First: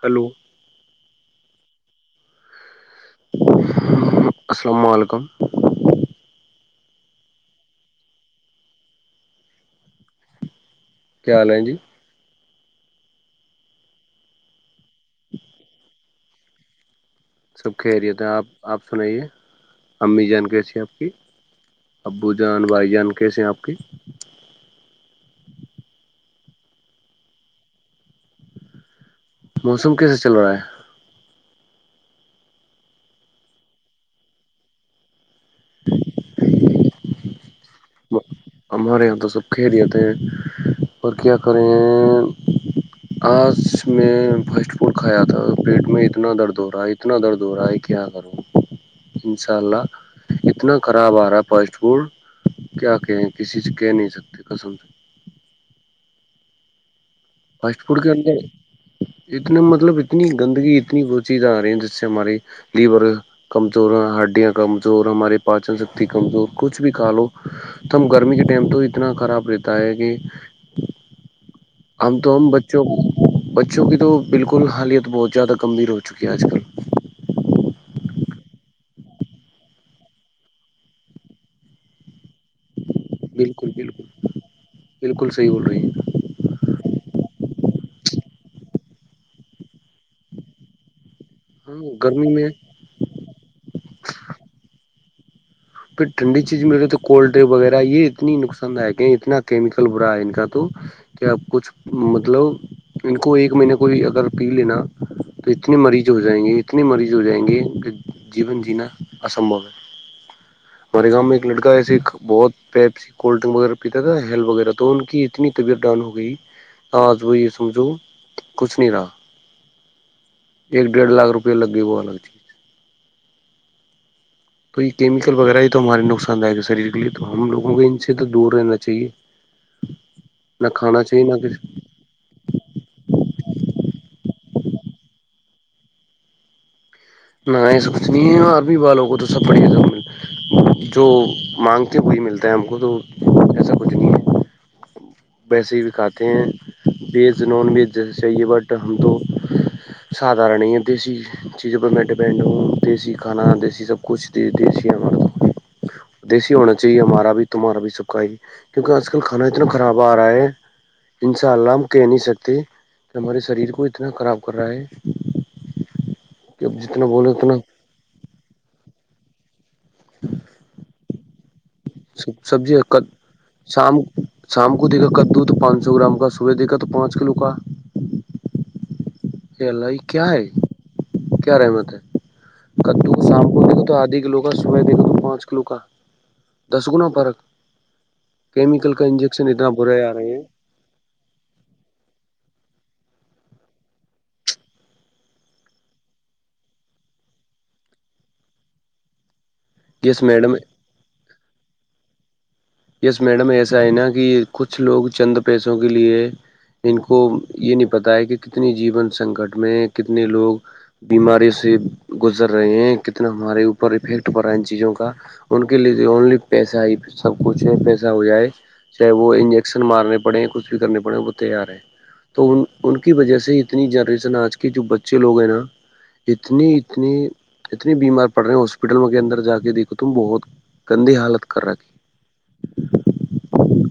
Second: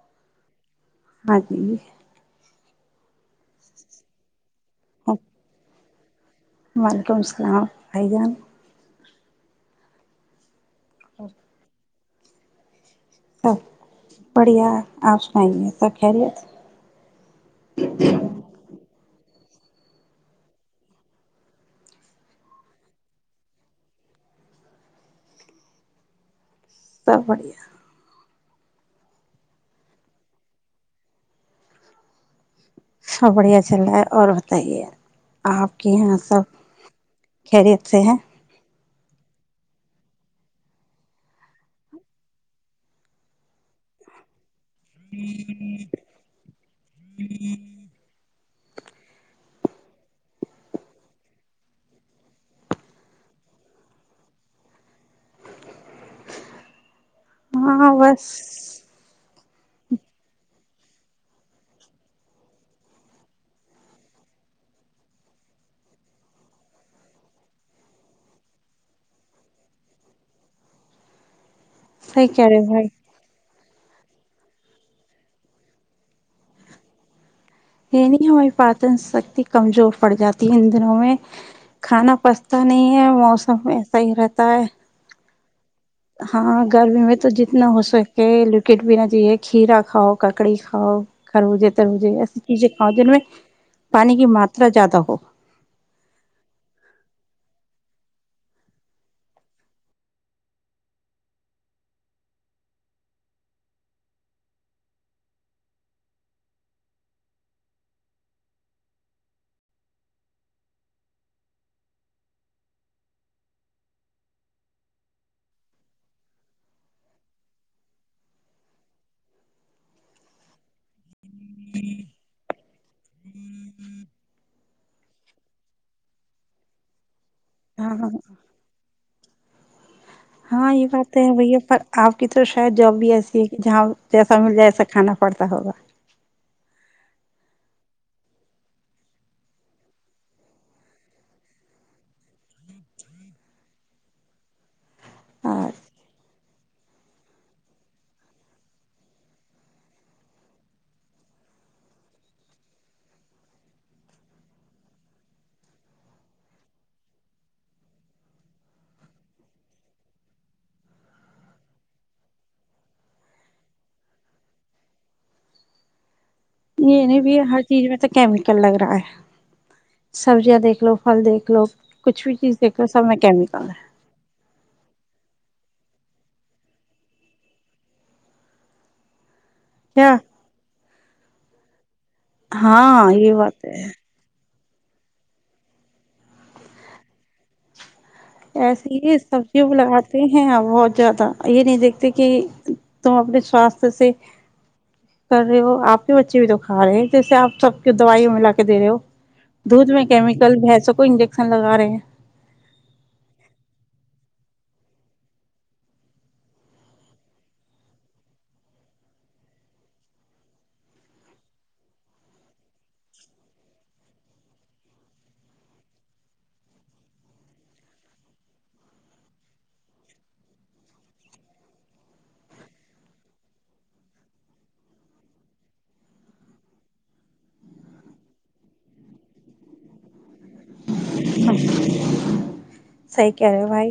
Hello ہاں جی [unintelligible] السلام علیکم وعلیکم لسلام بھائی جان کیا حل ہے جی سب بڑھیا آپ سنائیے سب خیریت سب خیریت ہے آپ آپ سنائیے امی جان کیسی ہیں آپ کی ابو جان بھائی جان کیسے ہیں آپ کی سب بڑھیا موسم کیسے چل رہا ہے سب بڑھیا چل رہا ہے اور بتائیے آپ کے یہاں سب خریت سے ہے ہمارے یہاں تو سب خیریت ہیں اور کیا کریں آج میں فسٹ فوڈ کھایا تھا پیٹ میں اتنا درد ہو رہا ہے اتنا درد ہو رہا ہے کیا کروں انشاء اللہ اتنا خراب آ رہا ہے فرسٹ فوڈ کیا کہے کسی سے کہہ نہیں سکتے کسم سے فاسٹ ہاں فوڈ کے بس اندر اتنے مطلب اتنی گندگی اتنی گسی جارہی ہیں جس سے ہماری لیور کمزور ہڈیاں کمزور ہمارے پانچوں ستی کمزور کچھ بھی کھا لو تم گرمی کے ٹائم تو اتنا خراب رہتا ہے کہ ہم صحیح تو کہہ ہم رہے بچوں بھائی کو بچوں کی تو بالکل حالیت بہت زیادہ گمبھییر ہو چکی ہے آج کل یہ نہیں ہماری پچن شکتی کمزور پڑ جاتی ہے ان دنوں میں کھانا پا پتا نہیں ہے موسم ایسا ہی رہتا ہے سی بول رہی ہے ہاں کٹ بھی نہ چاہیے کھیا کاؤ ککڑی کھاؤ خربوز ہاں تربوزے گرمی ایسی میں چیزیں کھاؤ جن میں پانی کی ماترا زیادہ ہو پھر ٹھنڈی چیز میں تو کولڈ ڈرنک وغیرہ یہ اتنی نقصان دایک اتنا کیمیکل بھرا ہے ان کا تو کہ آپ کچھ مطلب ان کو ایک مہین کوئی اگر پی لینا تو اتنے مریض ہو جائیں گے اتنے مریض ہو جائیں گے کہ جیون جینا اسم باؤ ہے ہمارے گاؤ میں ایک لڑکا ایسے بہت پیپ س کولڈ ڈرنک وغیرہ پیتا تھا ہیل وغیرہ تو ان کی اتنی طبیعت ڈاؤن ہو گئی آج وہ یہ سمجھو کچھ نہیں رہا ایک ڈیھ لاکھ روپے لگ گئی وہ الگ چیز تو یہ کیمیکل وغیرہ ہی تو ہمارے نقصان داک ہے شریر کے لیے تو ہم لوگوں کو ہاں ان ہاں سے تو دور رہنا چاہیے نہ ہاں یہ کھانا بات تو چاہیے ہے نہ بھیا کچھ پر آپ کی تو شاید جوب بھی ایسی ہے کہ جہاں جیسا مل جائے ایسا کھانا پڑتا ہوگا نہ نہ ایسا کچھ نہیں ہے ارمی والوں کو تو سب بڑھیا جو مانگتے ہیں وہی ملتا ہے ہم کو تو ایسا کچھ نہیں ہے ہاں ویسے ہی بھی کھاتے ہیں ویج نان ویج جا چاہیے بٹ ہم تو سادارن ہی ہے دیسی چیزوں پر میں ڈپینڈ ہوں دیسی کھانا دیسی سب کچھ دی ہمار دیسی ہونا چاہیے ہمارا بھی تمہارا بھی سب کاھ کیونکہ آج کل کھانا اتنا خراب ا رہا ہیں انشاء اللہ ہم کہہ نہیں سکتے ہمارے شریر کو اتنا خراب کر رہا ہے کہ اب جتنا یہ نہیں بولے بیہ اتنا ہر چیز میں تو کیمیکل لگ رہا ہے سبزیاں دیک لو پھل دیکھ لو کچھ بھی [unintelligible] چیز صبح دیکھ لو سب میں کیمیکل ہے دیکھو تو پانچ کلو کا کیا ہے کیا رہے ہیں ہاں گٹو یہ صاحب بات کو ہے تو ادھی کلو پانچ کلو کا دس گنا پر ایسی ہے اس سبزیوں لگاتے ہیں بہت زیادہ یہ نہیں دیکھتے کہ تو اپنے ساستے سے کر رہے ہو اپ بھی بچے بھی دکھا رہے ہیں جیسے اپ سب کی دوائی ملا کے دے رہے ہو دودھ میں یس میڈم کیمیکل بھینسوں کو انڈکس لگا رہے ہیں اس میڈ میں کی کچھ لوگ چند پیسوں کے لیے ان کو یہ نہیں پتہ ہے کہ کتنی جیون سنکٹ میں کتنے لوگ بیماری سے گزر رہے ہیں کتنا ہمارے اوپر ان چیزوں کا ان کے لیے اونلی پیسہ ائی مجھے پیسہ ہو جائے چاہے وہ انجیکشن مارنے پڑے ہیں کچھ بھی کرنے پڑے وہ تیار ہیں تو ان کی وجہ سے اتنی جنریشن اج کی جو بچے لوگ ہیں نا اتنی اتنی بیمار پڑ رہے ہیں ہاسپٹلوں کے اندر جا کے دیکھو تم بہت گندے حالت کر رہے تھے صحیح کہہ رہے ہو بھائی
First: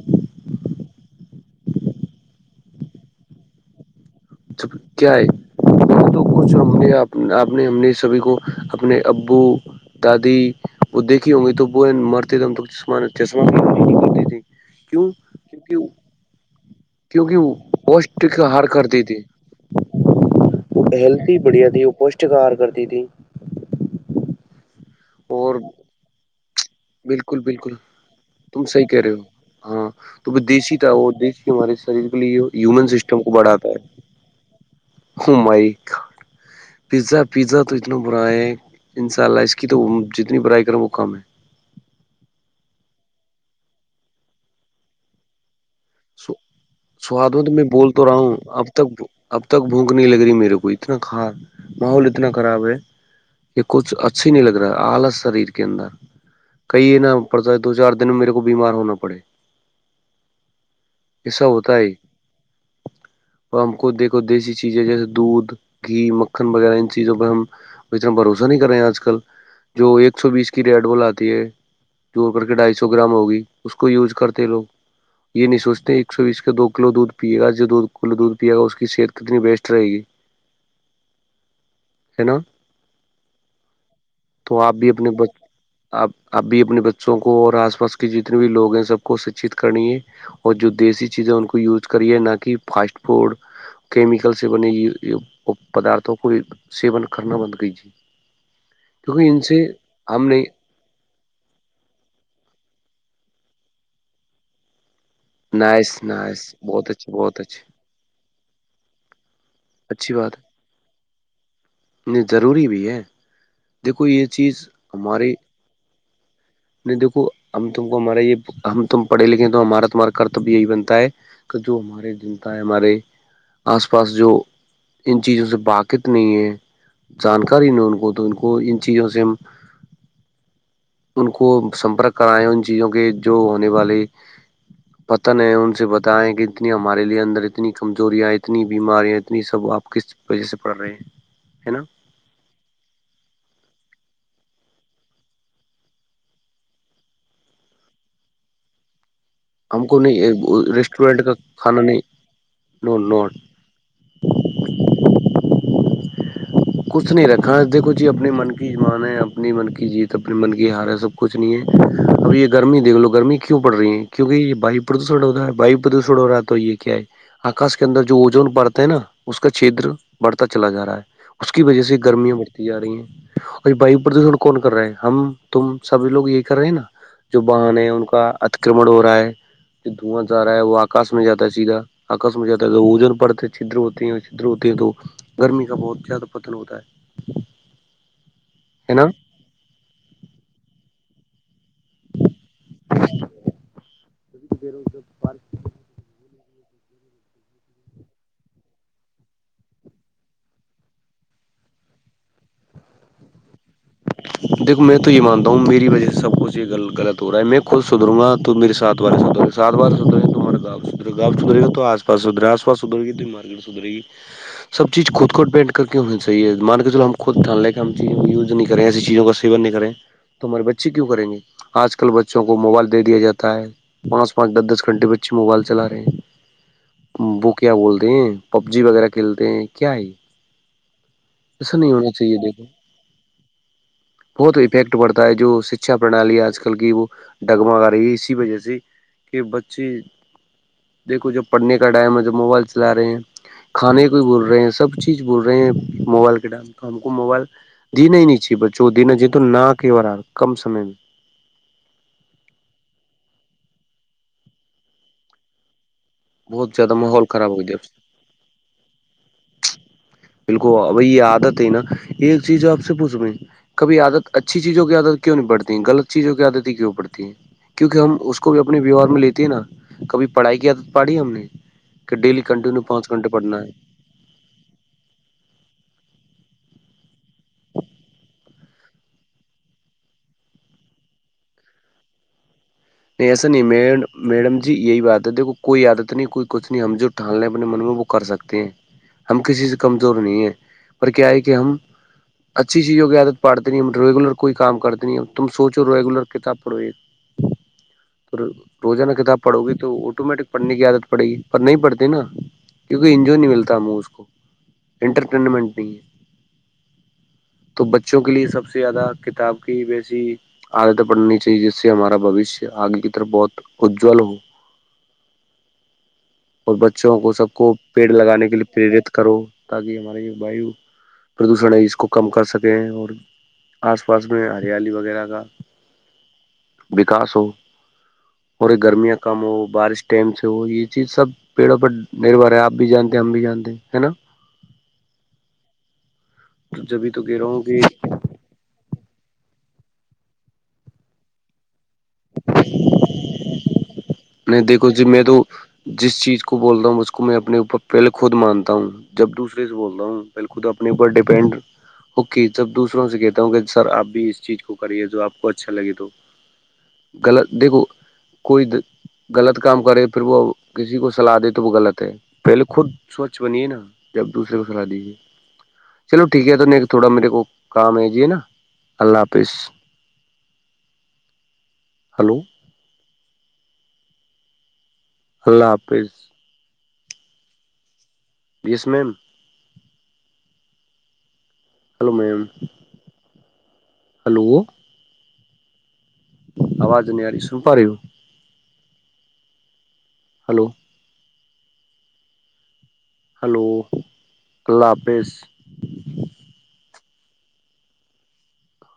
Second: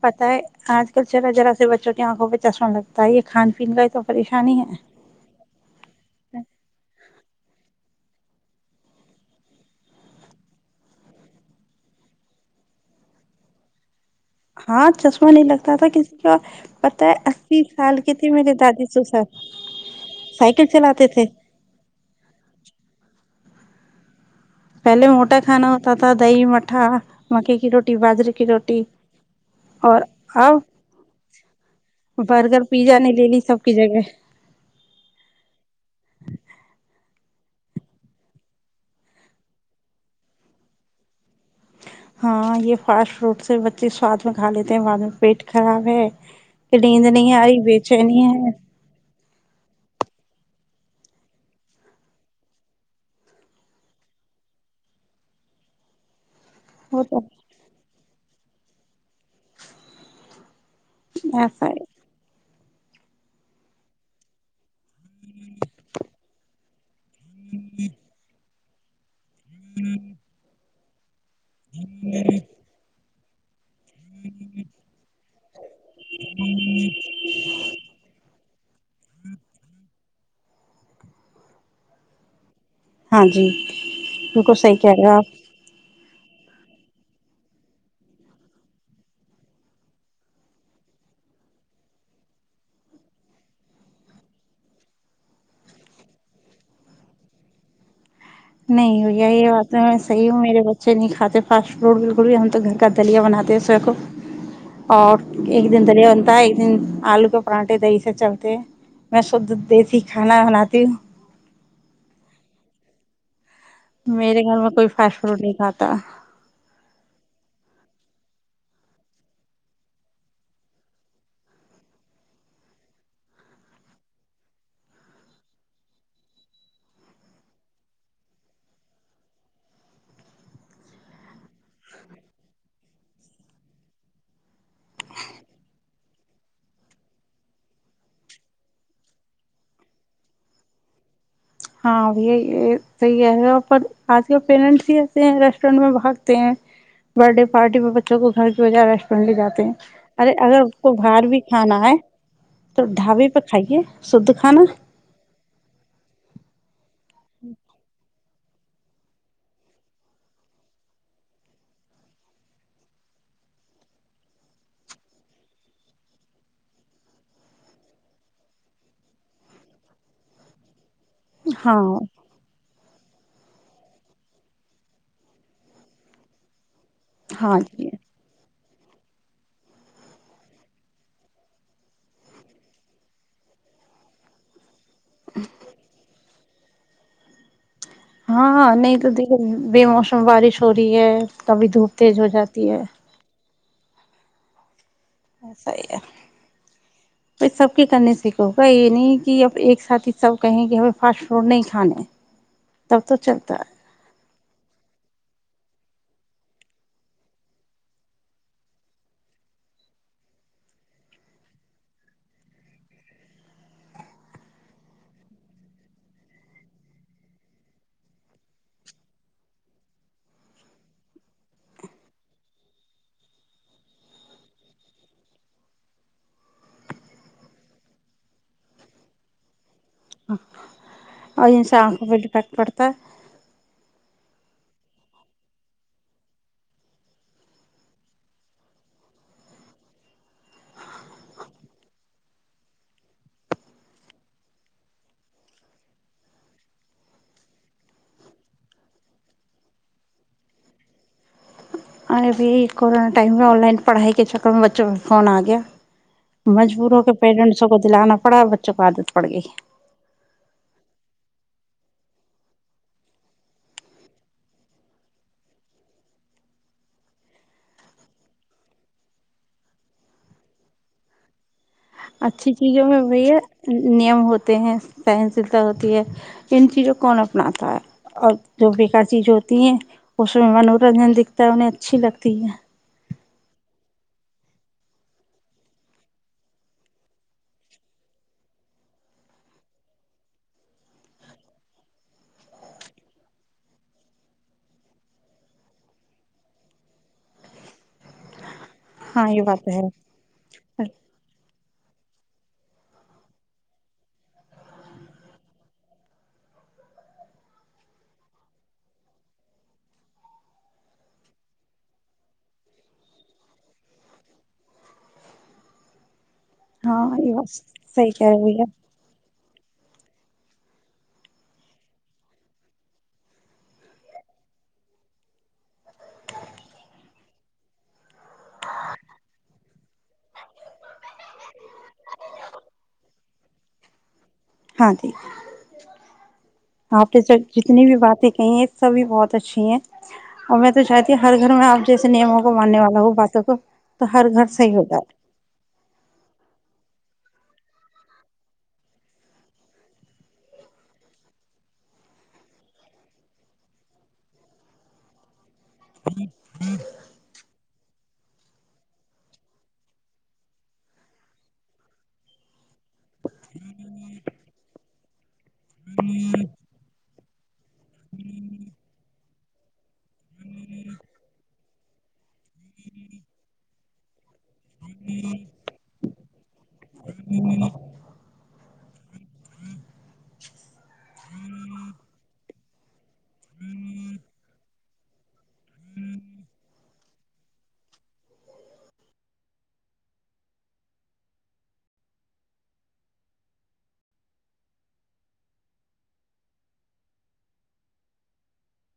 پتہ ہے اج کل چلو ذرا سے بچوں کی انکھوں پہ چسن لگتا ہے یہ کھان پین کا ہی تو پریشانی ہے کیا ہے تو کچھ ہم نے اب اپ نے انیس سوے کو اپنے ابو دادی وہ دیکھی ہو گئی تو ب مرتے دم تک جسمانی ہاں چشمہ نہیں لگتا تھا کسی کا پتہ ہے کیونکہ وہ اسی سال کی گوشت تھی کا میرے ہار کر دادی دی تھی سسر سائیکل چلاتے تھے ہلتی بڑھیا تھی وہ پشت کار کرتی تھی پہلے موٹا اور کھانا ہوتا تھا دہی مٹھا بالکل مکے کی بالکل روٹی باجرے کی تم روٹی صحیح کہہ رہے ہو ہاں اور تمہیں اب دیسی تھا وہ دیسی ہمارے سائز کے لیے برگر ہیومن پیزا نے سسٹم لے کو لی سب بڑھاتا کی جگہ ہے ویزا تو اتنا برا ہے انشاءاللہ اس کی تو جتنی برائی کرو وہ کم ہے ہاں یہ فاش روٹ سے بچے ساتھ میں کھا لیتے ہیں بعد میں پیٹ ہے نیند سواد نہیں میں ا تو رہی میں بے بول تو رہا چینی ہوں ہے اب تک اب تک بھوک نہیں لگ رہی میرے کو اتنا کھار ماحول اتنا خراب ہے کہ کچھ اچھی نہیں لگ رہا ال سریر کے اندر کئیے وہ نا تو اوپر سے دو چار دن میرے وہ بیمار ہونا پڑے ایسا ہوتا ہے تو ہم کو دیکھو دیسی چیز ہے جیسے دودھ کی مکھن وغیرہ ان چیزوں پر ہم وترم بروز کریں اج کل جو ایکسنیس کی گیٹ والا تو کر کے ڈھائی سو گرام ہو گئی اس کو یوز کرتے رہو سوچتے ہیں ایک سو بیس کے دو کلو دودھ پیے گا جو دو کلو دودھ پیا کی صحت کتنی بیسٹ رہے گی ہے نا ہاں جی بالکل صحی کہہ رہا آپ اب بھی اپنے بچوں کو اور آس پاس کے جتنے بھی لوگ ہیں سب کو شکچت کرنی ہے اور جو دیسی چیزیں ان کو یوز کریے نہ کہ فاسٹ فوڈ کیمیکل سے بنے پدارتوں کو سیون کرنا بند کریے نہیں ہو یہ یہ بات تو میں صحی ہوں نہیں میرے بچے نہیں کھاتے فاسٹ فوڈ بالکل بھی ہم تو گھر کا دلیا بناتے ہیں سب کو اور ایک دن نائس دریا بنتا ہے نائس ایک دن بہت اچھی آلو کے بہت اچھی پراٹھے دہی سب چلتے ہیں بس دیتی کھانا بناتی ہوں نہیں ضروری بھی ہے دیکھو یہ میرے گھر چیز میں کوئی فیشٹ ہمارے فروٹ نہیں کھاتا نہیں دیکھو ہم ت کو ہمارے یہ ہم تم پڑھے لکھے ہیں تو ہمارا تمہارا کرتبیہ یہی بنتا ہے کہ جو ہمارے جنتا ہے ہمارے آس پاس جو ان چیزوں سے باقت نہیں ہے جانکاری نہیں ان کو تو ان کو ان چیزوں سے ہم ان کو سمپرک کرائیں ان چیزوں کے جو ہونے والے پتن ہیں ان سے بتائے کہ اتنی ہمارے لیے اندر اتنی کمزوریاں اتنی بیماریاں اتنی سب آپ کس وجہ سے پڑ رہے ہیں ہے نا ہاں بیا یہ تو ہی ہےا پر آج ک پییرنٹس ہی آستے ہیں ریسٹورینٹ میں بھاگتے ہیں برھ ڈے پارٹی میں بچوں کو گھر کی بجائے پ لے جاتے ہیں ہم کو ارے اگر اس نہیں کو ریسٹورینٹ باہر کا بھی کھانا آئے نہیں تو نو نو ڈھابے پہ کھائیے شھ کھانا کچھ نہیں رکھا اس کوھ اپنی من کی مان ہے اپنی من کی جیت اپنی من کی ہار ہے سب کچھ نہیں ہے اب یہ گرمی دیکھ لو گرمی کیوں پڑ رہی ہے کیوںکہ یہ وایو پردوشن ہو رہا ہے واو پردوشن ہو رہا ہے تو یہ کیا ہے آکاش کے اندر جو وجون بڑتا ہے نا اس کا چھیدر بڑھتا چلا جا رہا ہے اس کی ہاں وجہ سے گرمیاں بڑتی جا رہی ہیں اور وایو پردوشن کون کر رہا ہے ہم تم سبھی لوگ یہ کر رہے ہیں نا جو ہاں باہن ہے جی ان کا اچ اکرمن ہو رہا ہے جو دھواں جا رہا ہے وہ آکاش میں جاتا ہے سیدھا آکش میں جاتا ہے وجن پڑتا چھدر ہوتے ہیں چدر ہوتے ہیں تو گرمی کا بہت زیادہ بدلوود ہے ہاں ہے نہیں نا تو دیک بےموسم بارش ہو رہی ہے کبھی دھوپ تیز ہو جاتی ہے ج وغیر اییسا ب سب کے کرنے سے کہوگا یہ نہیں کہ اب ایک ساتھ ہی سب کہیں کہ ہمیں فاسٹ فوڈ نہیں کھانے تب تو چلتا ہے دیکو میں تو یہ مانتا ہوں میری وجہ سے سب کچ یہ غلط ہوا ہے میں خدھروں گا تو مے سات بار سدھرے سات بار سدرے تو ہمارا گا سدھرا گاؤ سدھے گا تو آس پاس سدھرے ہے آس پاسدھر گی تو مارکیٹ سدھے گی سب چیز خود خود پینٹ کر کے چاہیے مارکیٹ چ ہم خےیز یں ایسی چیزوں کا سیون نہیں کریں تو ہمارے بچے کیوں کریں گے آج کل بچوں کو موبائل دے دیا جاتا ہے پانچ پانچ دس دس گھنٹے بچے موبائل چلا رہے ہیں وہ کیا بولتے ہیں پب جی وغیرہ کھیلتے ہیں کیا ہی اور انسان آنکھوں پ ڈفیکٹ پڑتا ہے بہت افیکٹ پڑتا ہے جو شکھا پرنالی آج کل کی وہ ڈگمگ رہی ہے اسی وجہ سے کہ بچے دیکھو جب پڑھنے کا ٹائم ہے جب موبائل چلا رہے ہیں کھانے کو بول رہے ہیں سب چیز بول رہے ہیں موبائل کے ٹائم تو ہم کو موبائل د نہیں ی ب چود نہ جی تو نہ کی ہو رہاار کم سمے میں اے ابھی کورونا ٹائم میں آن لائن پڑھائی کے چکر میں بچوں کا فون آ گیا بہت زیادہ مجبوروں کے ماحول خراب ہو پیرنٹسوں گیا کو دلانا پڑا بچوں کو آادت پڑ گئی بالکل بھائی یہ عادت ہے نا یہ چیز آپ سے پوچھ میں کبھی عادت اچھی چیزوں کی عادت کیوں نہیں پڑتی ہے غلط چیزوں کی عادت ہی کیوں پڑتی ہے کیونکہ ہم اس کو بھی اپنے ویوہار میں لیتے ہیں نا کبھی پڑھائی کی عادت پڑی ہم نے کہ ڈیلی اچھی کنٹینیو چیزوں میں پانچ گھنٹے بھیا پڑھنا ہے نیم ہوتے ہیں تحنسلتا ہوتی ہے ان چیزوں کون اپناتا ہے اور جو بیکار چیز ہوتی ہیں اس میں منورنجن دکھتا ہے انہیں اچھی لگتی ہے نہیں ایسا نہیں میڈم جی یہی بات ہے دیکھ کوئی عادت نہیں کوئی کچھ نہیں ہم جو ٹھالنے اپنے من میں وہ کر سکتے ہیں ہم کسی سے کمزور نہیں ہے پر کیا ہے کہ ہم اچھی چیزوں کی عادت پڑتے نہیں ہم ریگولر کوئی کام کرتے نہیں تم سوچو ریگولر کتاب پڑھو یہ پھر روزنہ ہاں کتاب یہ پڑھو بات گی ہے تو آٹومیٹک پھنے کی عادت پڑے گی نہیں پڑھتے نا کیونکہ انجو نہیں ملتا مہ اس کو انٹرٹینمنٹ نہیں ہے تو بچوں کے لیے سب سے زیادہ کتاب کی ویسی عادتیں پڑھنی چاہیے جس سے ہمارا بوشیہ آگے کی طرف بہت اجل ہو اور ہاں بچوں کو یہ بات سب کو پیڑ صحیح کہہ رہے لگانے کے بھیا لیے پرییرت کرو تاکہ ہمارے جو وایو پردوشن ہے اس کو کم کر سکیں اور آس پاس میں ہریالی وغیرہ کا وکاس ہو اور یہ گرمیاں کم ہو بارش ٹائم سے ہو یہ چیز سب پیڑوں پر نربھر ہے آپ بھی جانتے ہم بھی جانتے ہے نا ہاں ٹھیک ہے جبھی آپ نے تو سب کہہ رہا ہوں کہ جتنی بھی باتیں کہ ہیں سبھی بہت اچھی ہیں اور میں تو چاہتی ہوں ہر گھر میں آپ جس نیموں کو ماننے والا ہو باتوں کو تو ہر گھر نہیں صحیح ہو دیکھو جی جائے میں تو جس چیز کو بولتا ہوں مجھ کو کو میں اپنے اوپر پہلے خود مانتا ہوں جب دوسرے سے بولتا ہوں پہلے خود اپنے اوپر ڈیپینڈ ہوک جب دوسروں سے کہتا ہوں کہ سر آپ بھی اس چیز کو کریے جو آپ کو اچا اچھا لگے تو غلط دیکھو قئید غلط کام کرے پھر وہ کسی کو سلاح دے تو وہ غلط ہے پہلے خود سوچھ بنیے نا جب دوسرے کو سلاح دیجیے چلو ٹھیک ہے تو نہیں تھوڑا میرے کو کام ہے ج نا اللہ حافظ ہلو اللہ حافظ yes ma'am hello ma'am hello آواز نہیںیاری سوپاری ہو ہلو ہلو اللہ حافظ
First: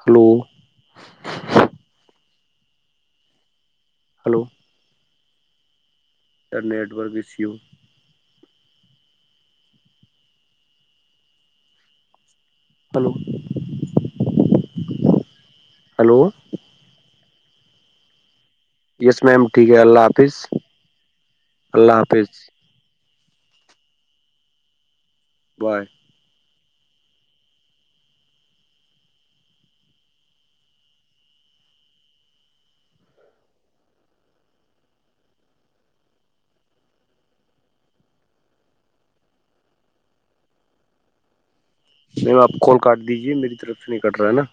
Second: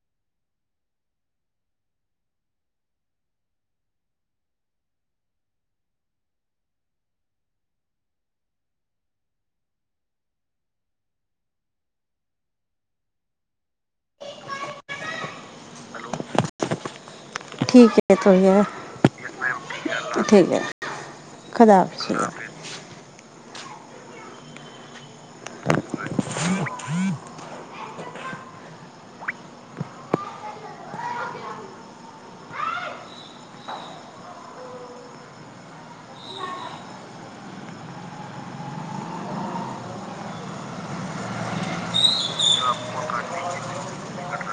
ہلو ہلو ٹ network issue hello hello ٹھیک ہے تو ہے یس میم ٹھیک ہے اللہ حافظ ٹھیک خدا اللہ بھیا۔ حافظ بائے میم آپ کال کاٹ دیجیے میری طرف سے نہیں کٹ رہا ہے نا